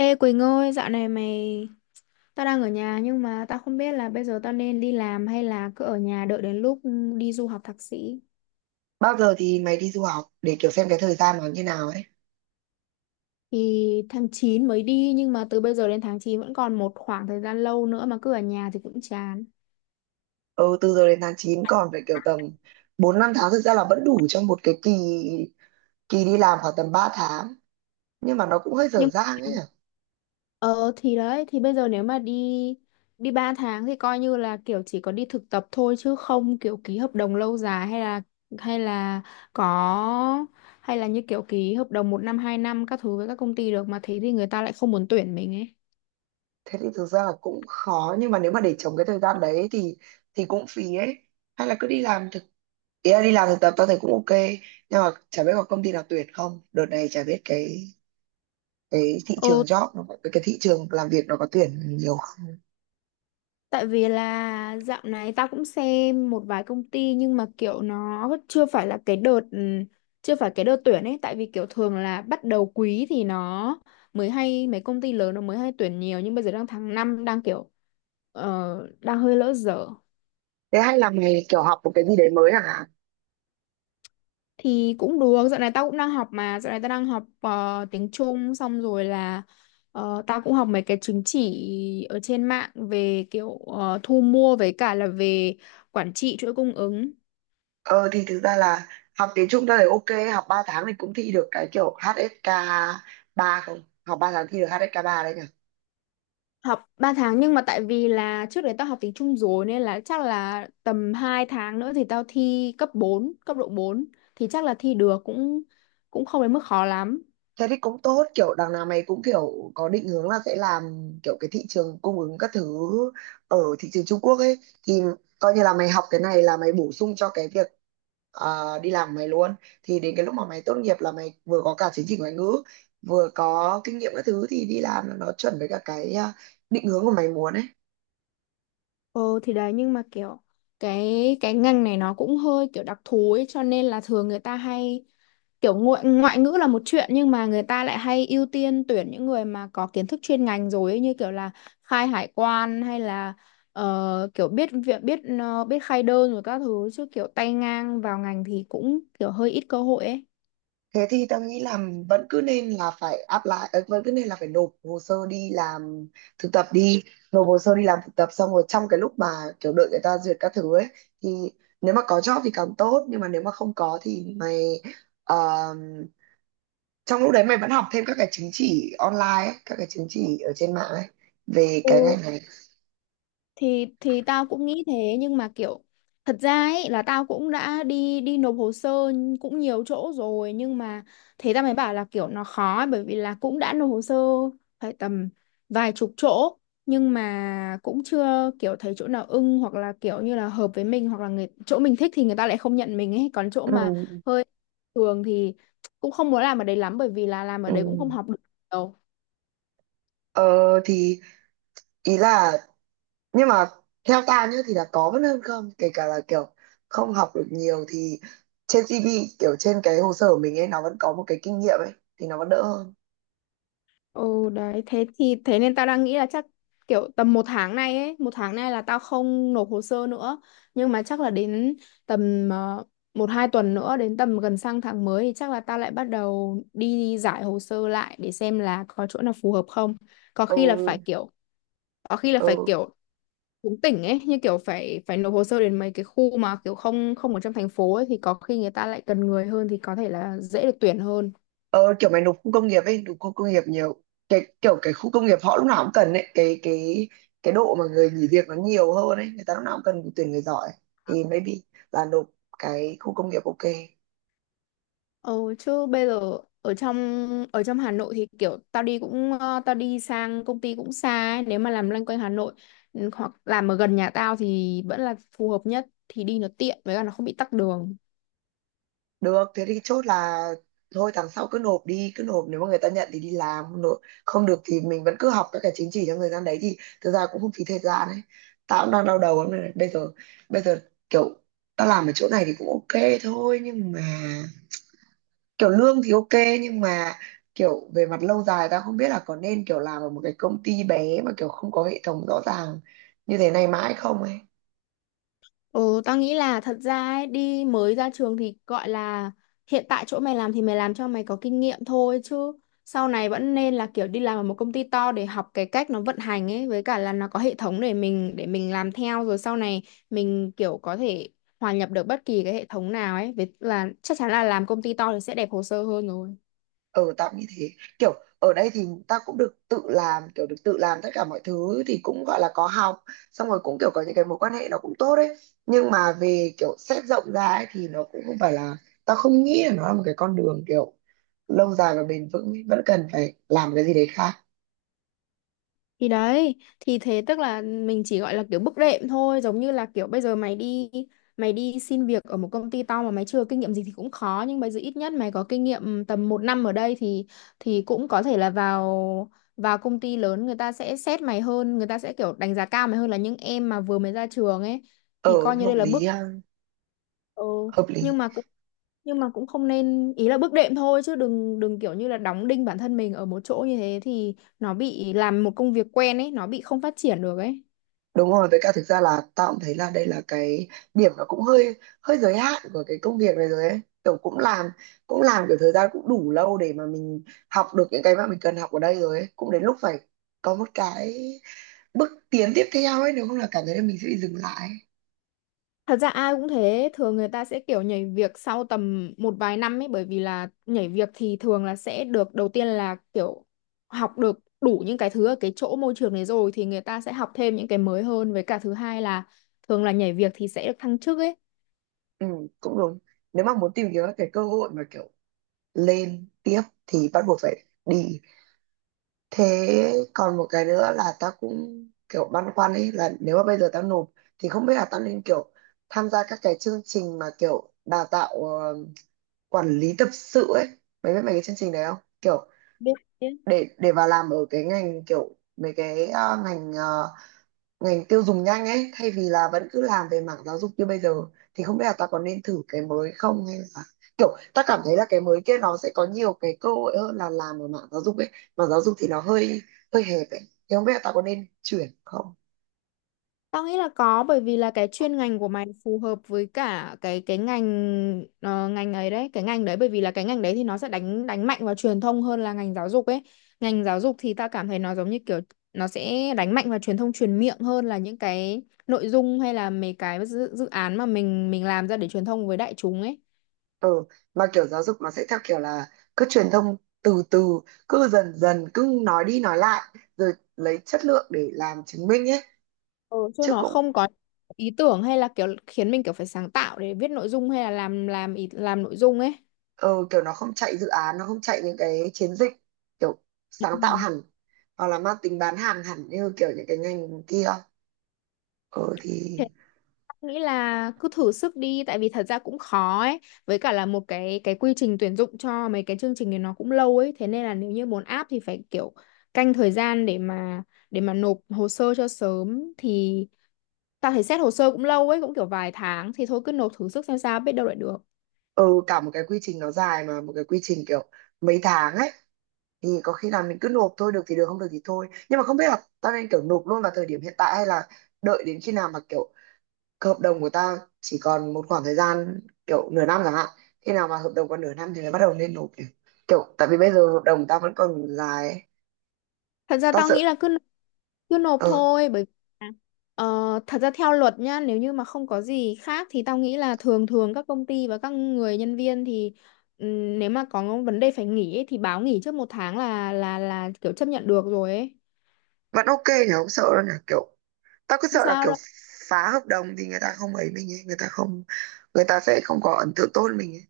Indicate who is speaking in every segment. Speaker 1: Ê Quỳnh ơi, tao đang ở nhà nhưng mà tao không biết là bây giờ tao nên đi làm hay là cứ ở nhà đợi đến lúc đi du học thạc sĩ.
Speaker 2: Bao giờ thì mày đi du học để kiểu xem cái thời gian nó như nào ấy?
Speaker 1: Thì tháng 9 mới đi nhưng mà từ bây giờ đến tháng 9 vẫn còn một khoảng thời gian lâu nữa mà cứ ở nhà thì cũng chán.
Speaker 2: Ừ, từ giờ đến tháng 9 còn phải kiểu tầm 4 5 tháng, thực ra là vẫn đủ cho một cái kỳ kỳ đi làm khoảng tầm 3 tháng. Nhưng mà nó cũng hơi dở
Speaker 1: Nhưng
Speaker 2: dang ấy nhỉ.
Speaker 1: Ờ thì đấy, thì bây giờ nếu mà đi đi 3 tháng thì coi như là kiểu chỉ có đi thực tập thôi chứ không kiểu ký hợp đồng lâu dài hay là có hay là như kiểu ký hợp đồng 1 năm 2 năm các thứ với các công ty được mà thế thì người ta lại không muốn tuyển mình ấy.
Speaker 2: Thế thì thực ra là cũng khó, nhưng mà nếu mà để trống cái thời gian đấy thì cũng phí ấy. Hay là cứ đi làm ý là đi làm thực tập tao thấy cũng ok, nhưng mà chả biết có công ty nào tuyển không. Đợt này chả biết cái thị trường
Speaker 1: Ừ.
Speaker 2: job nó cái thị trường làm việc nó có tuyển nhiều không.
Speaker 1: Tại vì là dạo này tao cũng xem một vài công ty nhưng mà kiểu nó chưa phải là cái đợt chưa phải cái đợt tuyển ấy, tại vì kiểu thường là bắt đầu quý thì nó mới hay, mấy công ty lớn nó mới hay tuyển nhiều, nhưng bây giờ đang tháng 5 đang đang hơi lỡ dở.
Speaker 2: Thế hay là mày kiểu học một cái gì đấy mới hả?
Speaker 1: Thì cũng được, dạo này tao cũng đang học mà, dạo này tao đang học tiếng Trung, xong rồi là tao cũng học mấy cái chứng chỉ ở trên mạng về kiểu thu mua với cả là về quản trị chuỗi cung ứng.
Speaker 2: Ờ thì thực ra là học tiếng Trung tôi thấy ok, học 3 tháng thì cũng thi được cái kiểu HSK ba, không học 3 tháng thi được HSK 3 đấy nhỉ.
Speaker 1: Học 3 tháng nhưng mà tại vì là trước đấy tao học tiếng Trung rồi nên là chắc là tầm 2 tháng nữa thì tao thi cấp độ 4, thì chắc là thi được, cũng cũng không đến mức khó lắm.
Speaker 2: Thế thì cũng tốt, kiểu đằng nào mày cũng kiểu có định hướng là sẽ làm kiểu cái thị trường cung ứng các thứ ở thị trường Trung Quốc ấy, thì coi như là mày học cái này là mày bổ sung cho cái việc đi làm của mày luôn. Thì đến cái lúc mà mày tốt nghiệp là mày vừa có cả chứng chỉ ngoại ngữ, vừa có kinh nghiệm các thứ, thì đi làm là nó chuẩn với cả cái định hướng của mày muốn ấy.
Speaker 1: Ừ thì đấy, nhưng mà kiểu cái ngành này nó cũng hơi kiểu đặc thù ấy, cho nên là thường người ta hay kiểu ngoại ngữ là một chuyện, nhưng mà người ta lại hay ưu tiên tuyển những người mà có kiến thức chuyên ngành rồi ấy, như kiểu là khai hải quan hay là kiểu biết việc, biết khai đơn rồi các thứ, chứ kiểu tay ngang vào ngành thì cũng kiểu hơi ít cơ hội ấy.
Speaker 2: Thế thì tao nghĩ là vẫn cứ nên là phải apply, vẫn cứ nên là phải nộp hồ sơ đi làm thực tập đi, nộp hồ sơ đi làm thực tập xong rồi trong cái lúc mà kiểu đợi người ta duyệt các thứ ấy thì nếu mà có job thì càng tốt, nhưng mà nếu mà không có thì mày ờ, trong lúc đấy mày vẫn học thêm các cái chứng chỉ online ấy, các cái chứng chỉ ở trên mạng ấy về cái
Speaker 1: Ừ,
Speaker 2: ngành này.
Speaker 1: thì tao cũng nghĩ thế, nhưng mà kiểu thật ra ấy là tao cũng đã đi đi nộp hồ sơ cũng nhiều chỗ rồi, nhưng mà thế tao mới bảo là kiểu nó khó ấy, bởi vì là cũng đã nộp hồ sơ phải tầm vài chục chỗ nhưng mà cũng chưa kiểu thấy chỗ nào ưng, hoặc là kiểu như là hợp với mình, hoặc là người chỗ mình thích thì người ta lại không nhận mình ấy. Còn chỗ mà
Speaker 2: Ừ.
Speaker 1: hơi thường thì cũng không muốn làm ở đấy lắm, bởi vì là làm ở
Speaker 2: Ừ.
Speaker 1: đấy cũng không học được nhiều.
Speaker 2: Ờ thì ý là Nhưng mà theo ta nhá thì là có vẫn hơn không, kể cả là kiểu không học được nhiều thì trên CV, kiểu trên cái hồ sơ của mình ấy, nó vẫn có một cái kinh nghiệm ấy, thì nó vẫn đỡ hơn.
Speaker 1: Ừ đấy, thế thì thế nên tao đang nghĩ là chắc kiểu tầm 1 tháng này là tao không nộp hồ sơ nữa, nhưng mà chắc là đến tầm 1 2 tuần nữa, đến tầm gần sang tháng mới thì chắc là tao lại bắt đầu đi giải hồ sơ lại để xem là có chỗ nào phù hợp không. có khi là
Speaker 2: Ừ.
Speaker 1: phải kiểu có khi là phải
Speaker 2: Ừ.
Speaker 1: kiểu cũng tỉnh ấy, như kiểu phải phải nộp hồ sơ đến mấy cái khu mà kiểu không không ở trong thành phố ấy, thì có khi người ta lại cần người hơn thì có thể là dễ được tuyển hơn.
Speaker 2: Ừ, kiểu mày nộp khu công nghiệp ấy, nộp khu công nghiệp nhiều. Cái kiểu cái khu công nghiệp họ lúc nào cũng cần ấy, cái cái độ mà người nghỉ việc nó nhiều hơn ấy, người ta lúc nào cũng cần tuyển người giỏi, thì maybe là nộp cái khu công nghiệp ok.
Speaker 1: Ừ, chứ bây giờ ở trong Hà Nội thì kiểu tao đi sang công ty cũng xa ấy. Nếu mà làm loanh quanh Hà Nội, ừ, hoặc làm ở gần nhà tao thì vẫn là phù hợp nhất, thì đi nó tiện với cả nó không bị tắc đường.
Speaker 2: Được, thế thì chốt là thôi tháng sau cứ nộp đi, cứ nộp, nếu mà người ta nhận thì đi làm, không nộp không được thì mình vẫn cứ học các cái chứng chỉ trong thời gian đấy thì thực ra cũng không phí thời gian ấy. Tao cũng đang đau đầu lắm này. Bây giờ kiểu tao làm ở chỗ này thì cũng ok thôi, nhưng mà kiểu lương thì ok, nhưng mà kiểu về mặt lâu dài tao không biết là có nên kiểu làm ở một cái công ty bé mà kiểu không có hệ thống rõ ràng như thế này mãi không ấy.
Speaker 1: Ừ, tao nghĩ là thật ra ấy, đi mới ra trường thì gọi là hiện tại chỗ mày làm thì mày làm cho mày có kinh nghiệm thôi, chứ sau này vẫn nên là kiểu đi làm ở một công ty to để học cái cách nó vận hành ấy, với cả là nó có hệ thống để mình làm theo, rồi sau này mình kiểu có thể hòa nhập được bất kỳ cái hệ thống nào ấy, với là chắc chắn là làm công ty to thì sẽ đẹp hồ sơ hơn rồi.
Speaker 2: Ừ tạm như thế, kiểu ở đây thì ta cũng được tự làm, kiểu được tự làm tất cả mọi thứ thì cũng gọi là có học, xong rồi cũng kiểu có những cái mối quan hệ nó cũng tốt đấy, nhưng mà về kiểu xét rộng ra ấy, thì nó cũng không phải là không nghĩ là nó là một cái con đường kiểu lâu dài và bền vững ấy. Vẫn cần phải làm cái gì đấy khác.
Speaker 1: Thì đấy, thì thế tức là mình chỉ gọi là kiểu bước đệm thôi, giống như là kiểu bây giờ mày đi xin việc ở một công ty to mà mày chưa kinh nghiệm gì thì cũng khó, nhưng bây giờ ít nhất mày có kinh nghiệm tầm 1 năm ở đây thì cũng có thể là vào vào công ty lớn người ta sẽ xét mày hơn, người ta sẽ kiểu đánh giá cao mày hơn là những em mà vừa mới ra trường ấy. Thì
Speaker 2: Ờ,
Speaker 1: coi như
Speaker 2: hợp
Speaker 1: đây là
Speaker 2: lý
Speaker 1: bước.
Speaker 2: ha.
Speaker 1: Ừ.
Speaker 2: Hợp lý.
Speaker 1: nhưng mà cũng nhưng mà cũng không nên, ý là bước đệm thôi chứ đừng đừng kiểu như là đóng đinh bản thân mình ở một chỗ như thế, thì nó bị làm một công việc quen ấy, nó bị không phát triển được ấy.
Speaker 2: Đúng rồi, với cả thực ra là tao cũng thấy là đây là cái điểm nó cũng hơi hơi giới hạn của cái công việc này rồi ấy. Kiểu cũng làm kiểu thời gian cũng đủ lâu để mà mình học được những cái mà mình cần học ở đây rồi ấy. Cũng đến lúc phải có một cái bước tiến tiếp theo ấy, nếu không là cảm thấy là mình sẽ bị dừng lại ấy.
Speaker 1: Thật ra ai cũng thế, thường người ta sẽ kiểu nhảy việc sau tầm một vài năm ấy, bởi vì là nhảy việc thì thường là sẽ được, đầu tiên là kiểu học được đủ những cái thứ ở cái chỗ môi trường đấy rồi thì người ta sẽ học thêm những cái mới hơn, với cả thứ hai là thường là nhảy việc thì sẽ được thăng chức ấy.
Speaker 2: Ừ, cũng đúng. Nếu mà muốn tìm kiếm các cái cơ hội mà kiểu lên tiếp thì bắt buộc phải đi. Thế còn một cái nữa là tao cũng kiểu băn khoăn ấy, là nếu mà bây giờ tao nộp thì không biết là tao nên kiểu tham gia các cái chương trình mà kiểu đào tạo quản lý tập sự ấy. Mày biết mấy cái chương trình đấy không? Kiểu
Speaker 1: Biết.
Speaker 2: để vào làm ở cái ngành kiểu mấy cái ngành ngành tiêu dùng nhanh ấy, thay vì là vẫn cứ làm về mảng giáo dục như bây giờ, thì không biết là ta có nên thử cái mới không, hay là kiểu ta cảm thấy là cái mới kia nó sẽ có nhiều cái cơ hội hơn là làm ở mảng giáo dục ấy. Mà giáo dục thì nó hơi hơi hẹp ấy, thì không biết là ta có nên chuyển không.
Speaker 1: Tao nghĩ là có, bởi vì là cái chuyên ngành của mày phù hợp với cả cái ngành ngành ấy đấy, cái ngành đấy bởi vì là cái ngành đấy thì nó sẽ đánh đánh mạnh vào truyền thông hơn là ngành giáo dục ấy. Ngành giáo dục thì tao cảm thấy nó giống như kiểu nó sẽ đánh mạnh vào truyền thông truyền miệng hơn là những cái nội dung, hay là mấy cái dự án mà mình làm ra để truyền thông với đại chúng ấy.
Speaker 2: Ừ, mà kiểu giáo dục nó sẽ theo kiểu là cứ truyền thông từ từ, cứ dần dần, cứ nói đi nói lại rồi lấy chất lượng để làm chứng minh ấy,
Speaker 1: Ừ, chứ
Speaker 2: chứ
Speaker 1: nó
Speaker 2: cũng
Speaker 1: không có ý tưởng, hay là kiểu khiến mình kiểu phải sáng tạo để viết nội dung, hay là làm nội dung ấy.
Speaker 2: ừ, kiểu nó không chạy dự án, nó không chạy những cái chiến dịch kiểu
Speaker 1: Ừ.
Speaker 2: sáng tạo hẳn, hoặc là mang tính bán hàng hẳn như kiểu những cái ngành kia. Ừ thì
Speaker 1: Thế em nghĩ là cứ thử sức đi, tại vì thật ra cũng khó ấy, với cả là một cái quy trình tuyển dụng cho mấy cái chương trình này nó cũng lâu ấy, thế nên là nếu như muốn áp thì phải kiểu canh thời gian để mà nộp hồ sơ cho sớm, thì tao thấy xét hồ sơ cũng lâu ấy, cũng kiểu vài tháng, thì thôi cứ nộp thử sức xem sao, biết đâu lại được.
Speaker 2: Ừ, cả một cái quy trình nó dài, mà một cái quy trình kiểu mấy tháng ấy, thì có khi là mình cứ nộp thôi, được thì được, không được thì thôi, nhưng mà không biết là tao nên kiểu nộp luôn vào thời điểm hiện tại hay là đợi đến khi nào mà kiểu cái hợp đồng của tao chỉ còn một khoảng thời gian kiểu nửa năm chẳng hạn, khi nào mà hợp đồng còn nửa năm thì mới bắt đầu nên nộp nhỉ? Kiểu tại vì bây giờ hợp đồng tao vẫn còn dài ấy.
Speaker 1: Thật ra
Speaker 2: Tao
Speaker 1: tao nghĩ
Speaker 2: sợ.
Speaker 1: là cứ cứ nộp
Speaker 2: Ờ,
Speaker 1: thôi, bởi vì là, ờ, thật ra theo luật nhá, nếu như mà không có gì khác thì tao nghĩ là thường thường các công ty và các người nhân viên thì nếu mà có vấn đề phải nghỉ ấy, thì báo nghỉ trước 1 tháng là kiểu chấp nhận được rồi ấy.
Speaker 2: vẫn ok thì không sợ đâu nhỉ, kiểu tao cứ
Speaker 1: Không
Speaker 2: sợ là
Speaker 1: sao
Speaker 2: kiểu
Speaker 1: đâu.
Speaker 2: phá hợp đồng thì người ta không ấy mình ấy người ta không người ta sẽ không có ấn tượng tốt với mình ấy.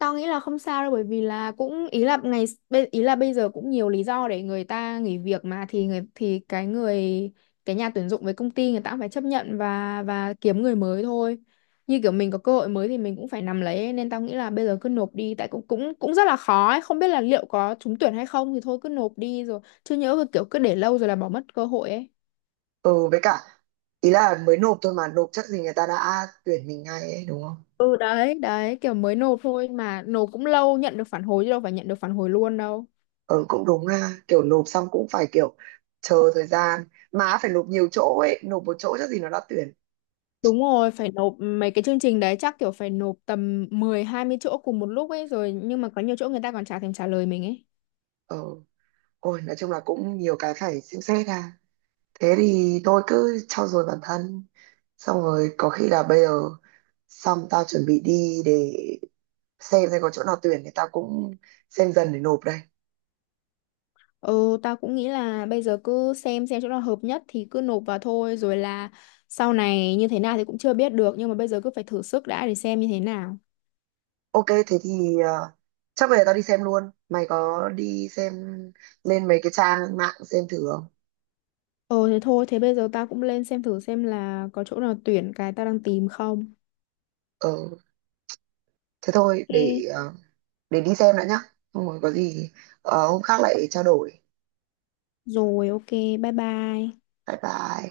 Speaker 1: Tao nghĩ là không sao đâu, bởi vì là cũng, ý là ý là bây giờ cũng nhiều lý do để người ta nghỉ việc mà, thì cái nhà tuyển dụng với công ty, người ta cũng phải chấp nhận và kiếm người mới thôi. Như kiểu mình có cơ hội mới thì mình cũng phải nắm lấy ấy, nên tao nghĩ là bây giờ cứ nộp đi, tại cũng cũng cũng rất là khó ấy, không biết là liệu có trúng tuyển hay không, thì thôi cứ nộp đi rồi, chứ nhỡ kiểu cứ để lâu rồi là bỏ mất cơ hội ấy.
Speaker 2: Ừ, với cả ý là mới nộp thôi, mà nộp chắc gì người ta đã tuyển mình ngay ấy, đúng không?
Speaker 1: Ừ đấy, đấy kiểu mới nộp thôi mà nộp cũng lâu nhận được phản hồi, chứ đâu phải nhận được phản hồi luôn đâu.
Speaker 2: Ừ cũng đúng ha, kiểu nộp xong cũng phải kiểu chờ thời gian, mà phải nộp nhiều chỗ ấy, nộp một chỗ chắc gì nó đã tuyển.
Speaker 1: Đúng rồi, phải nộp mấy cái chương trình đấy chắc kiểu phải nộp tầm 10 20 chỗ cùng một lúc ấy rồi, nhưng mà có nhiều chỗ người ta còn chả thèm trả lời mình ấy.
Speaker 2: Ừ. Ôi nói chung là cũng nhiều cái phải xem xét ha, thế thì tôi cứ trau dồi bản thân, xong rồi có khi là bây giờ xong tao chuẩn bị đi để xem có chỗ nào tuyển thì tao cũng xem dần để nộp đây.
Speaker 1: Ừ, tao cũng nghĩ là bây giờ cứ xem chỗ nào hợp nhất thì cứ nộp vào thôi, rồi là sau này như thế nào thì cũng chưa biết được, nhưng mà bây giờ cứ phải thử sức đã để xem như thế nào.
Speaker 2: Ok thế thì chắc bây giờ tao đi xem luôn, mày có đi xem lên mấy cái trang mạng xem thử không?
Speaker 1: Ừ thế thôi, thế bây giờ tao cũng lên xem thử xem là có chỗ nào tuyển cái tao đang tìm không.
Speaker 2: Ờ thế thôi, để
Speaker 1: Ok.
Speaker 2: để đi xem đã nhá, không rồi có gì hôm khác lại trao đổi.
Speaker 1: Rồi ok, bye bye.
Speaker 2: Bye bye.